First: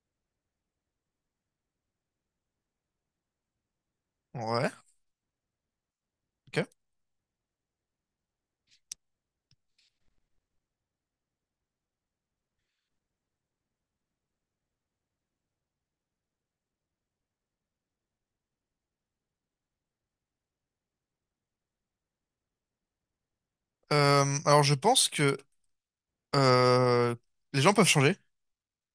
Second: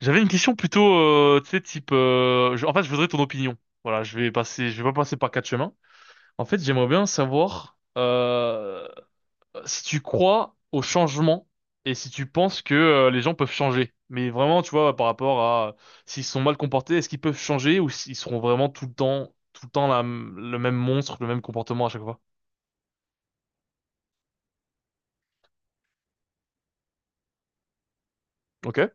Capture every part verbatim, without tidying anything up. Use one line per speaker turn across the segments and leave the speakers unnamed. J'avais une question plutôt, euh, tu sais, type. euh, je- en fait, je voudrais ton opinion. Voilà, je vais passer,
Ouais,
je vais pas passer par quatre chemins. En fait,
ok.
j'aimerais bien savoir euh, si tu crois au changement et si tu penses que euh, les gens peuvent changer. Mais vraiment, tu vois, par rapport à euh, s'ils sont mal comportés, est-ce qu'ils peuvent changer ou s'ils seront vraiment tout le temps, tout le temps la- le même monstre, le même comportement à chaque fois.
Euh, alors je pense que euh, les gens peuvent changer
Ok,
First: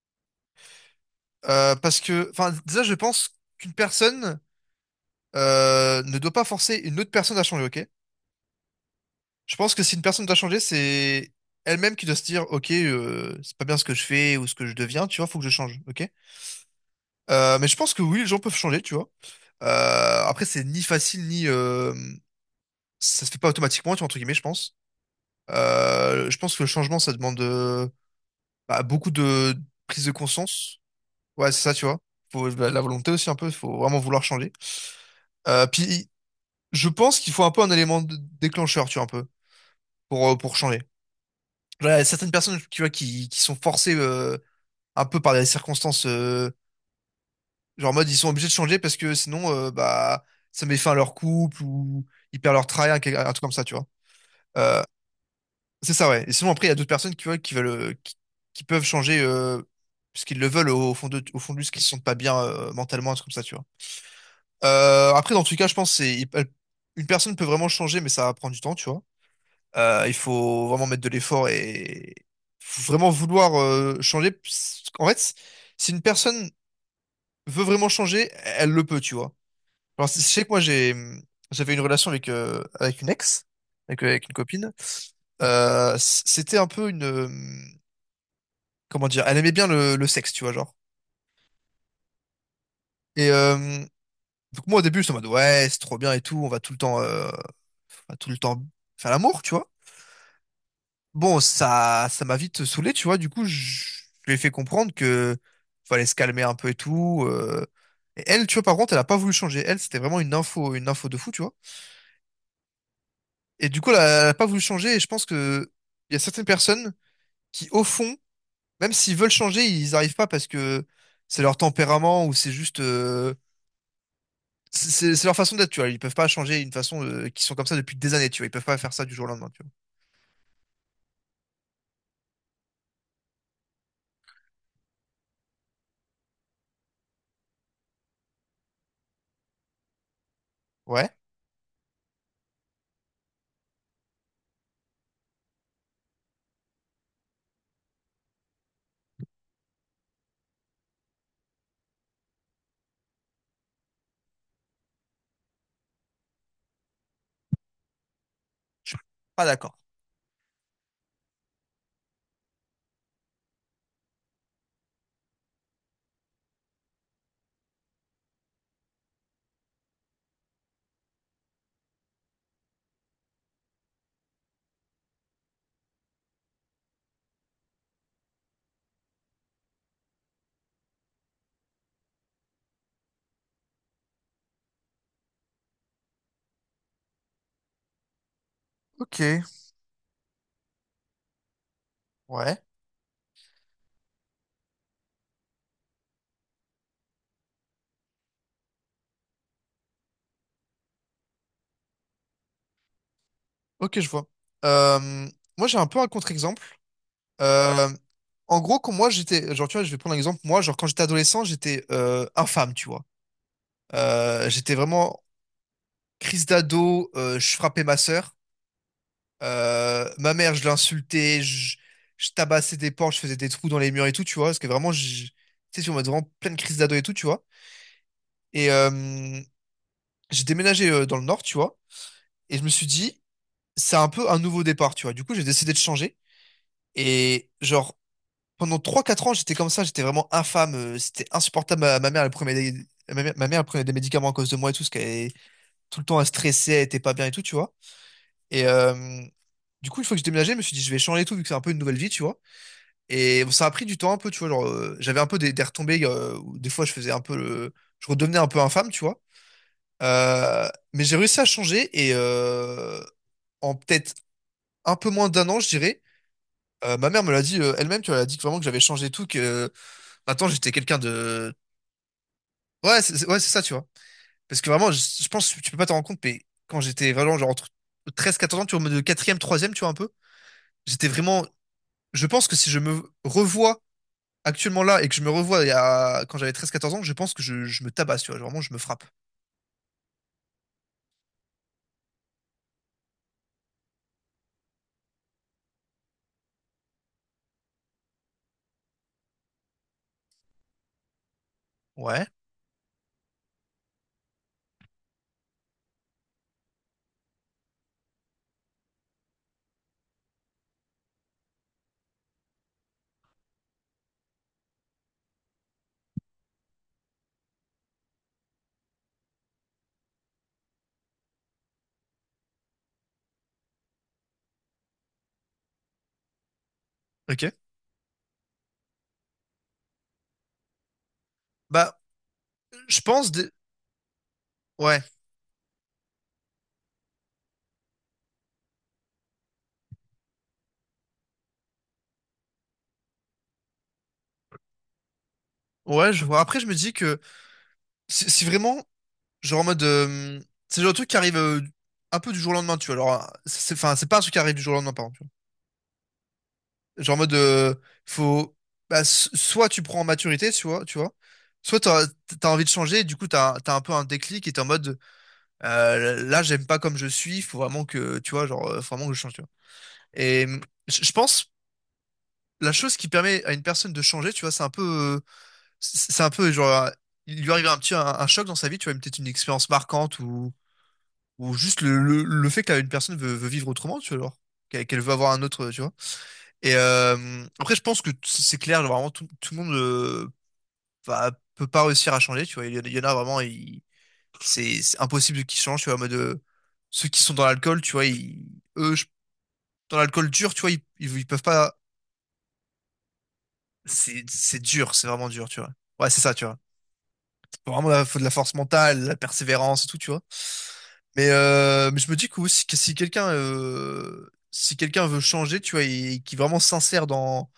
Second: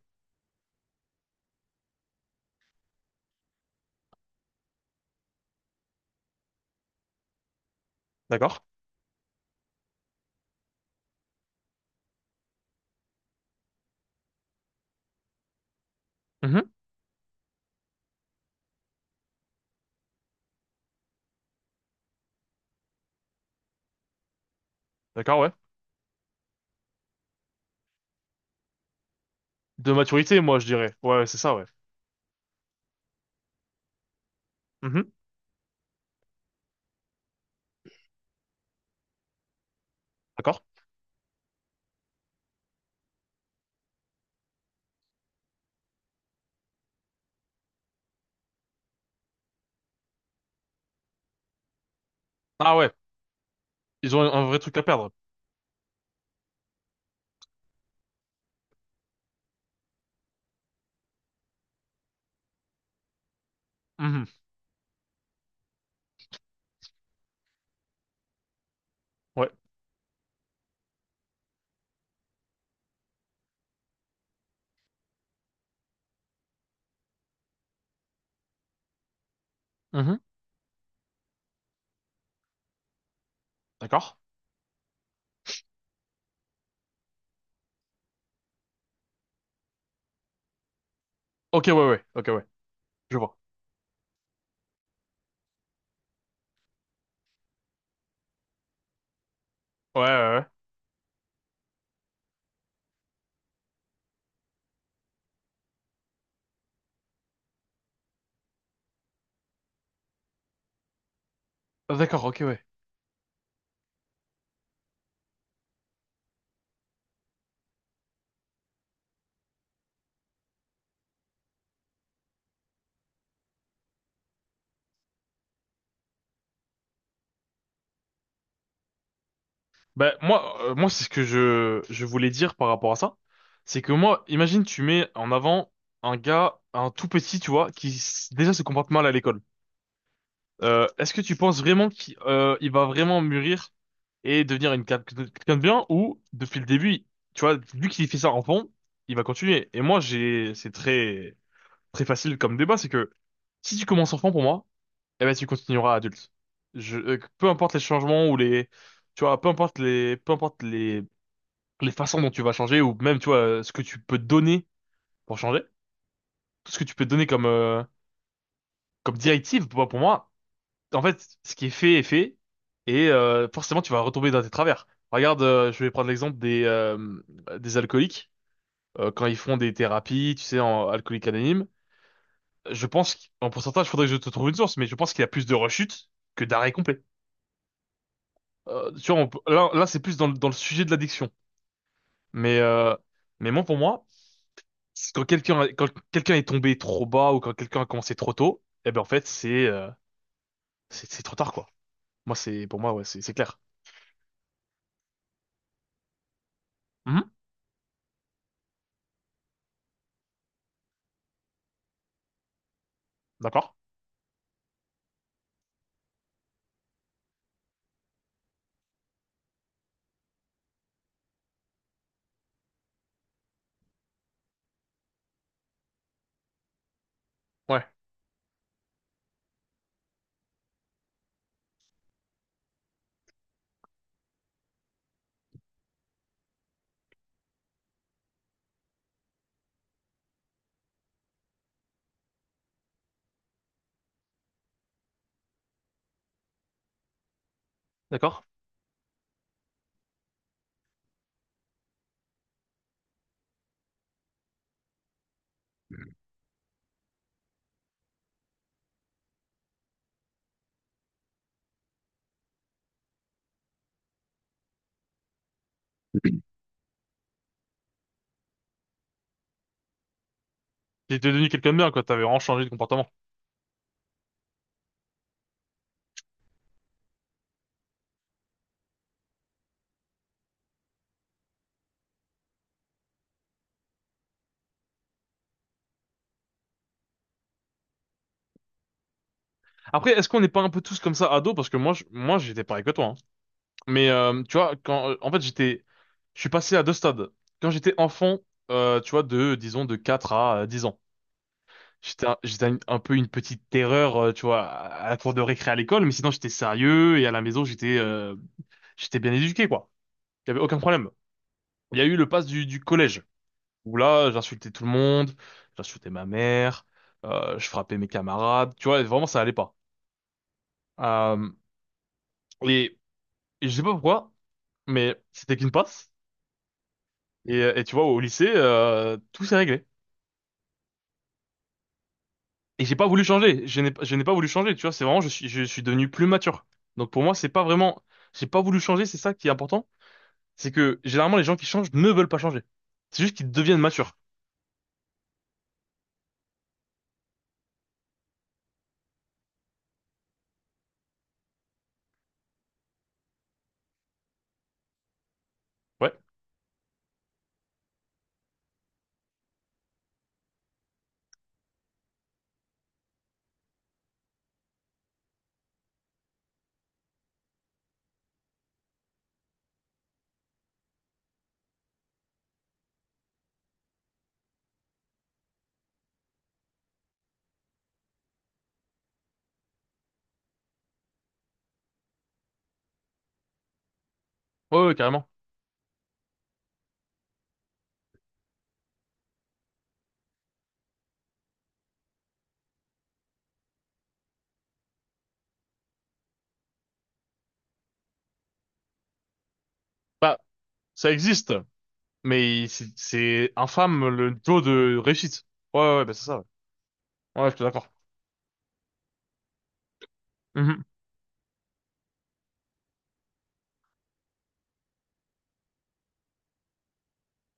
Euh, Parce que, enfin, déjà je pense qu'une personne euh, ne doit pas forcer une autre personne à changer, ok?
d'accord.
Je pense que si une personne doit changer, c'est elle-même qui doit se dire, ok, euh, c'est pas bien ce que je fais ou ce que je deviens, tu vois, faut que je change, ok?
Mhm,
Euh, mais je pense que oui, les gens peuvent changer, tu vois. Euh, après, c'est ni facile ni euh, ça se fait pas automatiquement, tu vois, entre guillemets, je pense.
d'accord, ouais.
Euh, je pense que le changement, ça demande euh, bah, beaucoup de
De
prise de
maturité, moi, je
conscience.
dirais. Ouais, c'est
Ouais,
ça,
c'est
ouais.
ça, tu vois. Faut bah, la volonté aussi un peu, faut vraiment vouloir changer.
Mhm,
Euh, puis je pense qu'il faut un peu un élément de- déclencheur, tu vois, un peu, pour, euh, pour
d'accord.
changer. Genre, il y a certaines personnes, tu vois, qui, qui sont forcées euh, un peu par des circonstances, euh, genre en mode ils sont obligés de changer parce que sinon, euh, bah, ça met fin à leur couple ou ils perdent leur
Ah, ouais,
travail, un, quel- un truc comme ça, tu vois.
ils ont un un vrai truc à
Euh,
perdre.
c'est ça, ouais. Et sinon, après, il y a d'autres personnes qui, tu vois, qui veulent, euh, qui, qui peuvent changer euh, parce qu'ils le veulent au fond de, au fond de ce qu'ils se sentent pas bien euh, mentalement, un truc comme ça, tu vois.
Mhm.
Euh, après, dans tout cas, je pense que c'est une personne peut vraiment changer, mais ça va prendre du temps, tu vois.
Ouais.
Euh, il faut vraiment mettre de l'effort et faut vraiment vouloir euh, changer. En fait, si une personne veut vraiment changer, elle le peut, tu vois. Alors,
Mhm.
je sais que moi, j'ai j'avais une relation avec euh, avec une ex, avec,
D'accord.
avec une copine. Euh, C'était un peu une euh, comment dire, elle aimait bien le, le sexe, tu vois, genre.
Ok, ouais, ouais, ok, ouais, je
Et
vois.
euh, donc moi, au début, j'étais en mode ouais, c'est trop bien et tout, on va tout le temps, euh, on va tout le temps faire l'amour, tu vois.
Ouais, ouais, ouais.
Bon, ça, ça m'a vite saoulé, tu vois. Du coup, je, je lui ai fait comprendre que fallait se calmer un peu et tout. euh. Et elle, tu vois, par contre, elle a pas voulu changer. Elle, c'était vraiment une info, une info de fou, tu vois.
Ah, d'accord, ok, ouais.
Et du coup, elle a, elle a pas voulu changer. Et je pense que il y a certaines personnes qui, au fond, même s'ils veulent changer, ils arrivent pas parce que c'est leur tempérament ou c'est juste, euh, c'est c'est- c'est leur façon d'être, tu vois. Ils peuvent pas changer une façon euh, qu'ils sont comme ça depuis des années, tu vois. Ils peuvent pas faire ça du jour au lendemain, tu
Ben, moi, euh, moi, c'est ce que je, je voulais dire par rapport à ça. C'est que moi, imagine, tu mets en avant un gars, un tout petit, tu vois, qui s- déjà se comporte mal à l'école. Euh,
vois. Ouais,
est-ce que tu penses vraiment qu'il euh, il va vraiment mûrir et devenir une quelqu'un de quelqu'un de bien ou, depuis le début, tu vois, vu qu'il fait ça enfant, il va continuer. Et moi, j'ai, c'est très, très facile comme débat, c'est que si tu commences enfant pour moi, eh ben tu continueras adulte. Je, euh, peu importe les changements ou les,
je suis
tu vois,
pas
peu
d'accord.
importe les, peu importe les, les façons dont tu vas changer ou même, tu vois, euh, ce que tu peux donner pour changer, tout ce que tu peux donner comme, euh, comme directive, pour, pour moi, en fait, ce qui est fait est fait et euh, forcément tu vas retomber dans tes travers. Regarde, euh, je vais prendre l'exemple des, euh, des alcooliques euh, quand ils font des thérapies, tu sais, en alcoolique anonyme. Je pense qu'en pourcentage, faudrait que je te trouve une source, mais je pense qu'il y a plus de rechutes que d'arrêt complet. euh, tu
Ok,
vois, on peut- là, là c'est plus dans, le- dans le sujet de l'addiction. Mais,
ouais.
euh, mais moi, pour moi, c'est quand quelqu'un, quand quelqu'un est tombé trop bas ou quand quelqu'un a commencé trop tôt, eh ben, en fait, c'est, euh, c'est, c'est trop tard, quoi. Moi, c'est, pour moi, ouais, c'est, c'est clair.
Ok, je vois. Euh, Moi, j'ai un peu un contre-exemple.
Mhm.
Euh, En gros, quand moi, j'étais, genre, tu vois, je vais prendre un exemple. Moi, genre, quand j'étais adolescent, j'étais euh, infâme, tu vois.
D'accord?
Euh, j'étais vraiment crise d'ado. Euh, je frappais ma sœur. Euh, ma mère, je l'insultais. Je, je tabassais des portes. Je faisais des trous dans les murs et tout, tu vois. Parce que vraiment, je- tu sais, on m'a vraiment pleine crise d'ado et tout, tu vois.
Ouais,
Et euh, j'ai déménagé euh, dans le nord, tu vois. Et je me suis dit, c'est un peu un nouveau départ, tu vois. Du coup, j'ai décidé de changer. Et genre pendant trois quatre ans, j'étais comme ça, j'étais vraiment infâme. euh, C'était insupportable. Ma, ma mère, elle prenait des... ma mère, ma mère, elle prenait des médicaments à cause de moi et tout, parce qu'elle est tout le temps elle stressait, elle était pas bien et tout, tu vois.
d'accord.
Et euh, du coup, une fois que j'ai déménagé, je me suis dit, je vais changer et tout, vu que c'est un peu une nouvelle vie, tu vois. Et ça a pris du temps un peu, tu vois. Genre, euh, j'avais un peu des, des retombées, euh, où des fois, je faisais un peu le... Je redevenais un peu infâme, tu vois. Euh, mais j'ai réussi à changer et euh, en peut-être un peu moins d'un an, je dirais. Euh, ma mère me l'a dit euh, elle-même, tu vois, elle a dit que vraiment que j'avais changé et tout, que euh, maintenant j'étais quelqu'un
J'étais devenu
de.
quelqu'un de bien, quoi. T'avais vraiment changé de
Ouais,
comportement.
c'est c'est- ouais, c'est ça, tu vois. Parce que vraiment, je, je pense que tu peux pas t'en rendre compte, mais quand j'étais vraiment genre entre treize à quatorze ans, tu vois, en mode e troisième, tu vois, un peu, j'étais vraiment. Je pense que si je me revois actuellement là et que je me revois il y a- quand j'avais treize, quatorze ans, je pense que je, je me tabasse, tu vois. Vraiment, je me frappe.
Après, est-ce qu'on n'est pas un peu tous comme ça ados? Parce que moi, je- moi, j'étais pareil que toi, hein. Mais euh, tu vois, quand, euh, en fait, j'étais, je suis passé à deux stades. Quand j'étais enfant, euh, tu vois, de, disons, de quatre à euh, dix ans. J'étais
Ouais,
un, j'étais un un peu une petite terreur, euh, tu vois, à à la cour de récré à l'école, mais sinon j'étais sérieux et à la maison j'étais euh, j'étais bien éduqué, quoi. Il y avait aucun problème. Il y a eu le pass du, du collège, où là j'insultais tout le monde, j'insultais ma mère, euh, je frappais mes camarades, tu vois, vraiment ça allait pas. Euh, et, et je sais pas pourquoi, mais c'était qu'une passe.
ok.
Et, et tu vois, au lycée, euh, tout s'est réglé.
Bah,
Et j'ai
je
pas voulu
pense. dé-
changer. Je n'ai, je n'ai pas voulu changer, tu vois.
Ouais,
C'est vraiment, je suis, je suis devenu plus mature. Donc pour moi, c'est pas vraiment, j'ai pas voulu changer. C'est ça qui est important. C'est que généralement, les gens qui changent ne veulent pas changer. C'est juste qu'ils deviennent matures.
ouais, je vois. Après, je me dis que si si vraiment, genre en mode. Euh, c'est le genre de truc qui arrive euh, un peu du jour au lendemain, tu vois. Alors, euh, c'est enfin, c'est pas un truc qui arrive du jour au lendemain, par exemple.
Ouais.
Genre en mode, euh, faut, bah, s- soit tu prends en maturité, tu vois, tu vois, soit t'as, t'as envie de changer, et du coup t'as, t'as un peu un déclic et t'es en mode, euh, là j'aime pas comme je suis, faut vraiment que, tu vois, genre, euh, faut vraiment que je change, tu vois. Et hum, je je pense, la chose qui permet à une personne de changer, tu vois, c'est un peu, euh, c'est c'est un peu genre, euh, il lui arrive un petit, un, un choc dans sa vie, tu vois, peut-être une expérience marquante ou, ou juste le, le, le fait que une personne veut, veut vivre autrement, tu vois, alors, qu'elle
Ouais, ouais,
qu'elle veut
carrément.
avoir un autre, tu vois. Et euh, après, je pense que t- c'est clair, vraiment, tout, tout le monde euh, va- peut pas réussir à changer, tu vois. Il y, en a il y en a vraiment, ils- c'est c'est impossible qu'ils changent, tu vois, en mode euh, ceux qui sont dans l'alcool, tu vois, ils, eux, je- dans l'alcool
Bah,
dur, tu vois, ils,
ça
ils, ils peuvent
existe,
pas.
mais c'est c'est infâme
C'est
le
c'est
taux
dur,
de
c'est vraiment
réussite.
dur, tu vois.
Ouais, ouais, ouais,
Ouais,
bah
c'est
c'est
ça,
ça.
tu vois.
Ouais, ouais, je suis
Faut
d'accord.
Vraiment, il faut de la force mentale, de la persévérance et tout, tu vois.
Mhm.
Mais, euh, mais je me dis que, aussi, que si quelqu'un euh, si quelqu'un veut changer, tu vois, et, qui est vraiment sincère dans,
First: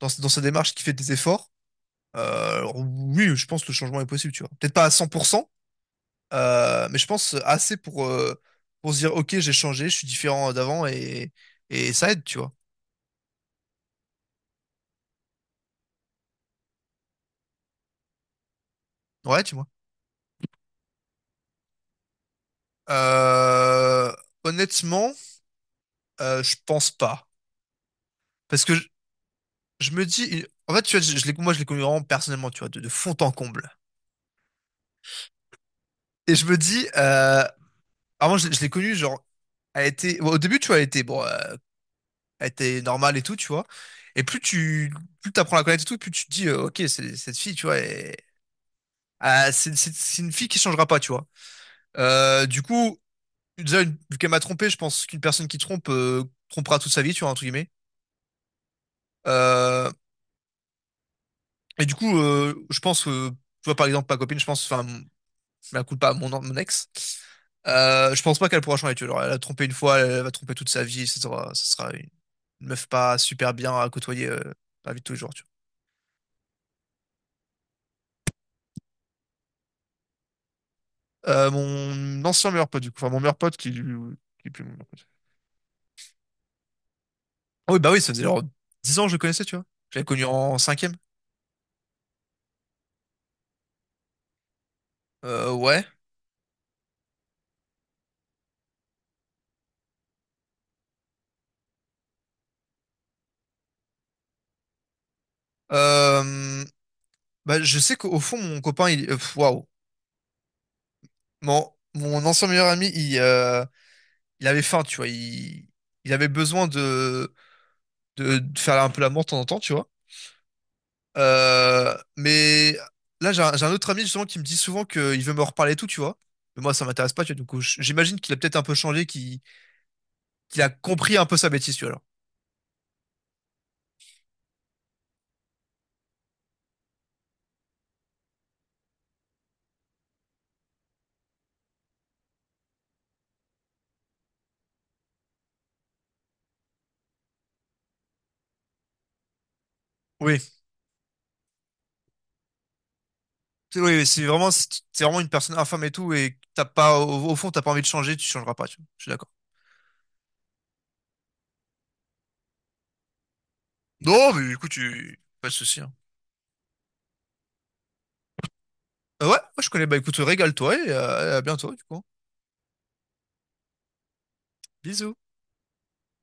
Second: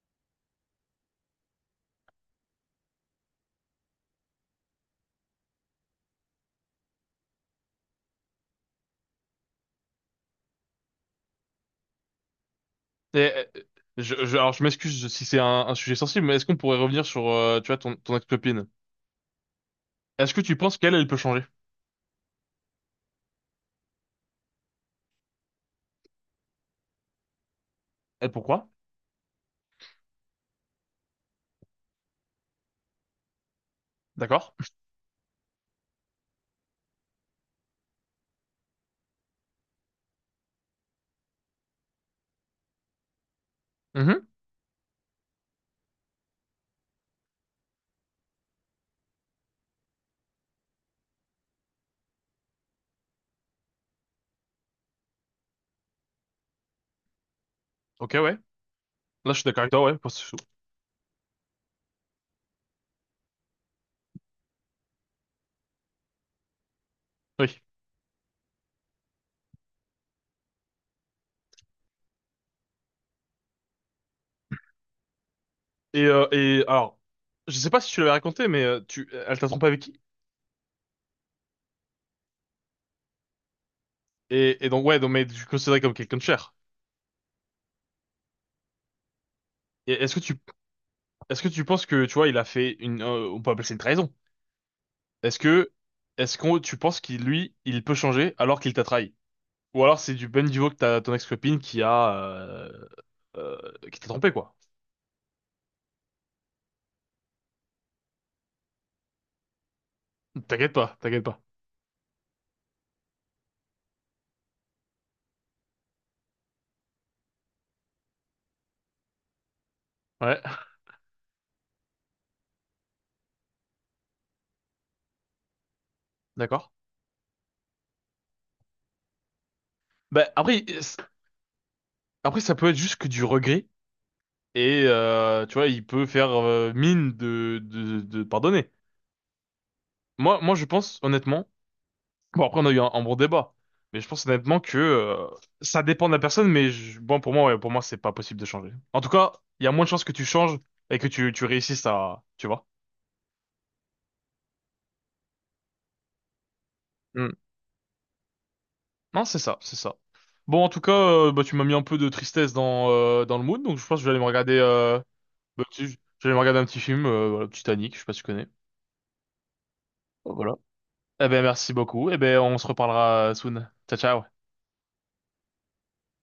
dans, dans sa démarche, qui fait des efforts. Euh, oui, je pense que le changement est possible, tu vois. Peut-être pas à cent pour cent, euh, mais je pense assez pour, euh, pour se dire, ok, j'ai changé, je suis différent d'avant et, et ça aide, tu vois.
Et, euh, je, je- alors, je m'excuse si c'est un, un sujet sensible, mais est-ce qu'on pourrait revenir sur, euh, tu vois, ton, ton ex-copine?
Ouais, tu vois.
Est-ce que tu penses qu'elle, elle peut changer?
Euh, Honnêtement, euh, je pense pas.
Et
Parce
pourquoi?
que je, je me dis, en fait, tu vois, je, je l'ai- moi, je l'ai connu vraiment personnellement, tu vois, de, de fond en comble.
D'accord.
Et je me dis, euh, avant, je, l'ai je l'ai connu, genre, elle était, bon, au début, tu vois, elle était, bon, euh, elle était normale et tout, tu vois. Et
Mhm.
plus tu plus t'apprends à la connaître et tout, plus tu te dis, euh, ok, c'est- cette fille, tu vois, elle- ah, c'est c'est- c'est une fille qui changera pas, tu vois. Euh, du coup, déjà, une- vu qu'elle m'a trompé, je pense qu'une personne qui trompe euh, trompera toute sa vie, tu vois, entre guillemets.
Ok, ouais. Là, je suis d'accord avec toi,
Euh,
ouais. parce que- je suis chaud.
et du coup, euh, je pense, euh, tu vois, par exemple, ma copine, je pense, enfin, je la culpe pas à mon, mon ex.
Oui.
Euh, je pense pas qu'elle pourra changer, tu vois. Genre, elle a trompé une fois, elle va tromper toute sa vie, ça sera, ça sera une, une meuf pas super bien à côtoyer euh, dans la vie de tous les jours, tu vois.
Et, euh, et alors, je sais pas si tu l'avais raconté, mais euh, tu, elle t'a trompé avec qui?
Euh, mon ancien meilleur pote, du coup. Enfin, mon meilleur pote qui, lui- qui est plus
Et, et
mon
donc,
meilleur
ouais,
pote.
donc, mais tu le considérais comme quelqu'un de cher.
Ah oui, bah oui, ça faisait genre dix ans que je le connaissais, tu vois.
Et
Je l'avais
est-ce que
connu
tu,
en cinquième.
est-ce que tu penses que, tu vois, il a fait une, euh, on peut appeler ça une trahison. Est-ce
Euh,
que,
ouais.
est-ce qu'on, tu penses qu'il, lui, il peut changer alors qu'il t'a trahi? Ou alors c'est du ben niveau que t'as ton ex-copine qui a, euh, euh, qui t'a trompé, quoi.
Euh, Bah, je sais qu'au fond, mon copain, il... euh, pff, waouh.
T'inquiète pas, t'inquiète pas.
Mon, mon ancien meilleur ami, il, euh, il avait faim, tu vois. Il, il avait besoin de, de, de faire un peu la mort de temps en temps, tu vois.
Ouais,
Euh, mais là, j'ai un, j'ai un autre ami, justement, qui me dit souvent qu'il veut me reparler et tout, tu vois. Mais
d'accord.
moi, ça m'intéresse pas, tu vois. Du coup, j- j'imagine qu'il a peut-être un peu changé, qu'il
Bah,
qu'il
après,
a
c'est-
compris un peu sa bêtise, tu vois.
après, ça peut être juste que du regret et euh, tu vois, il peut faire euh, mine de, de, de pardonner. Moi, moi, je pense honnêtement. Bon, après, on a eu un, un bon débat, mais je pense honnêtement que euh, ça dépend de la personne. Mais je- bon, pour moi, ouais, pour moi, c'est pas possible de changer. En tout cas, il y a moins de chances que tu
Oui,
changes et que tu, tu réussisses à, tu vois.
c'est oui, oui, c'est vraiment, c'est c'est vraiment une personne infâme et tout, et t'as pas, au,
Mm.
au fond, t'as pas envie de changer, tu changeras pas, tu vois. Je suis
Non,
d'accord.
c'est ça, c'est ça. Bon, en tout cas, euh, bah, tu m'as mis un peu de tristesse dans euh, dans le mood, donc je pense que je vais aller me
Non, mais
regarder.
écoute,
Euh,
tu... pas de
bah,
souci,
tu-
hein.
je vais aller me regarder un petit film, euh, voilà, Titanic. Je sais pas si tu connais.
Euh, ouais, moi je connais, bah écoute,
Voilà.
régale-toi et
Eh
euh, à
ben, merci
bientôt, du coup.
beaucoup. Eh ben, on se reparlera euh, soon. Ciao, ciao.
Bisous.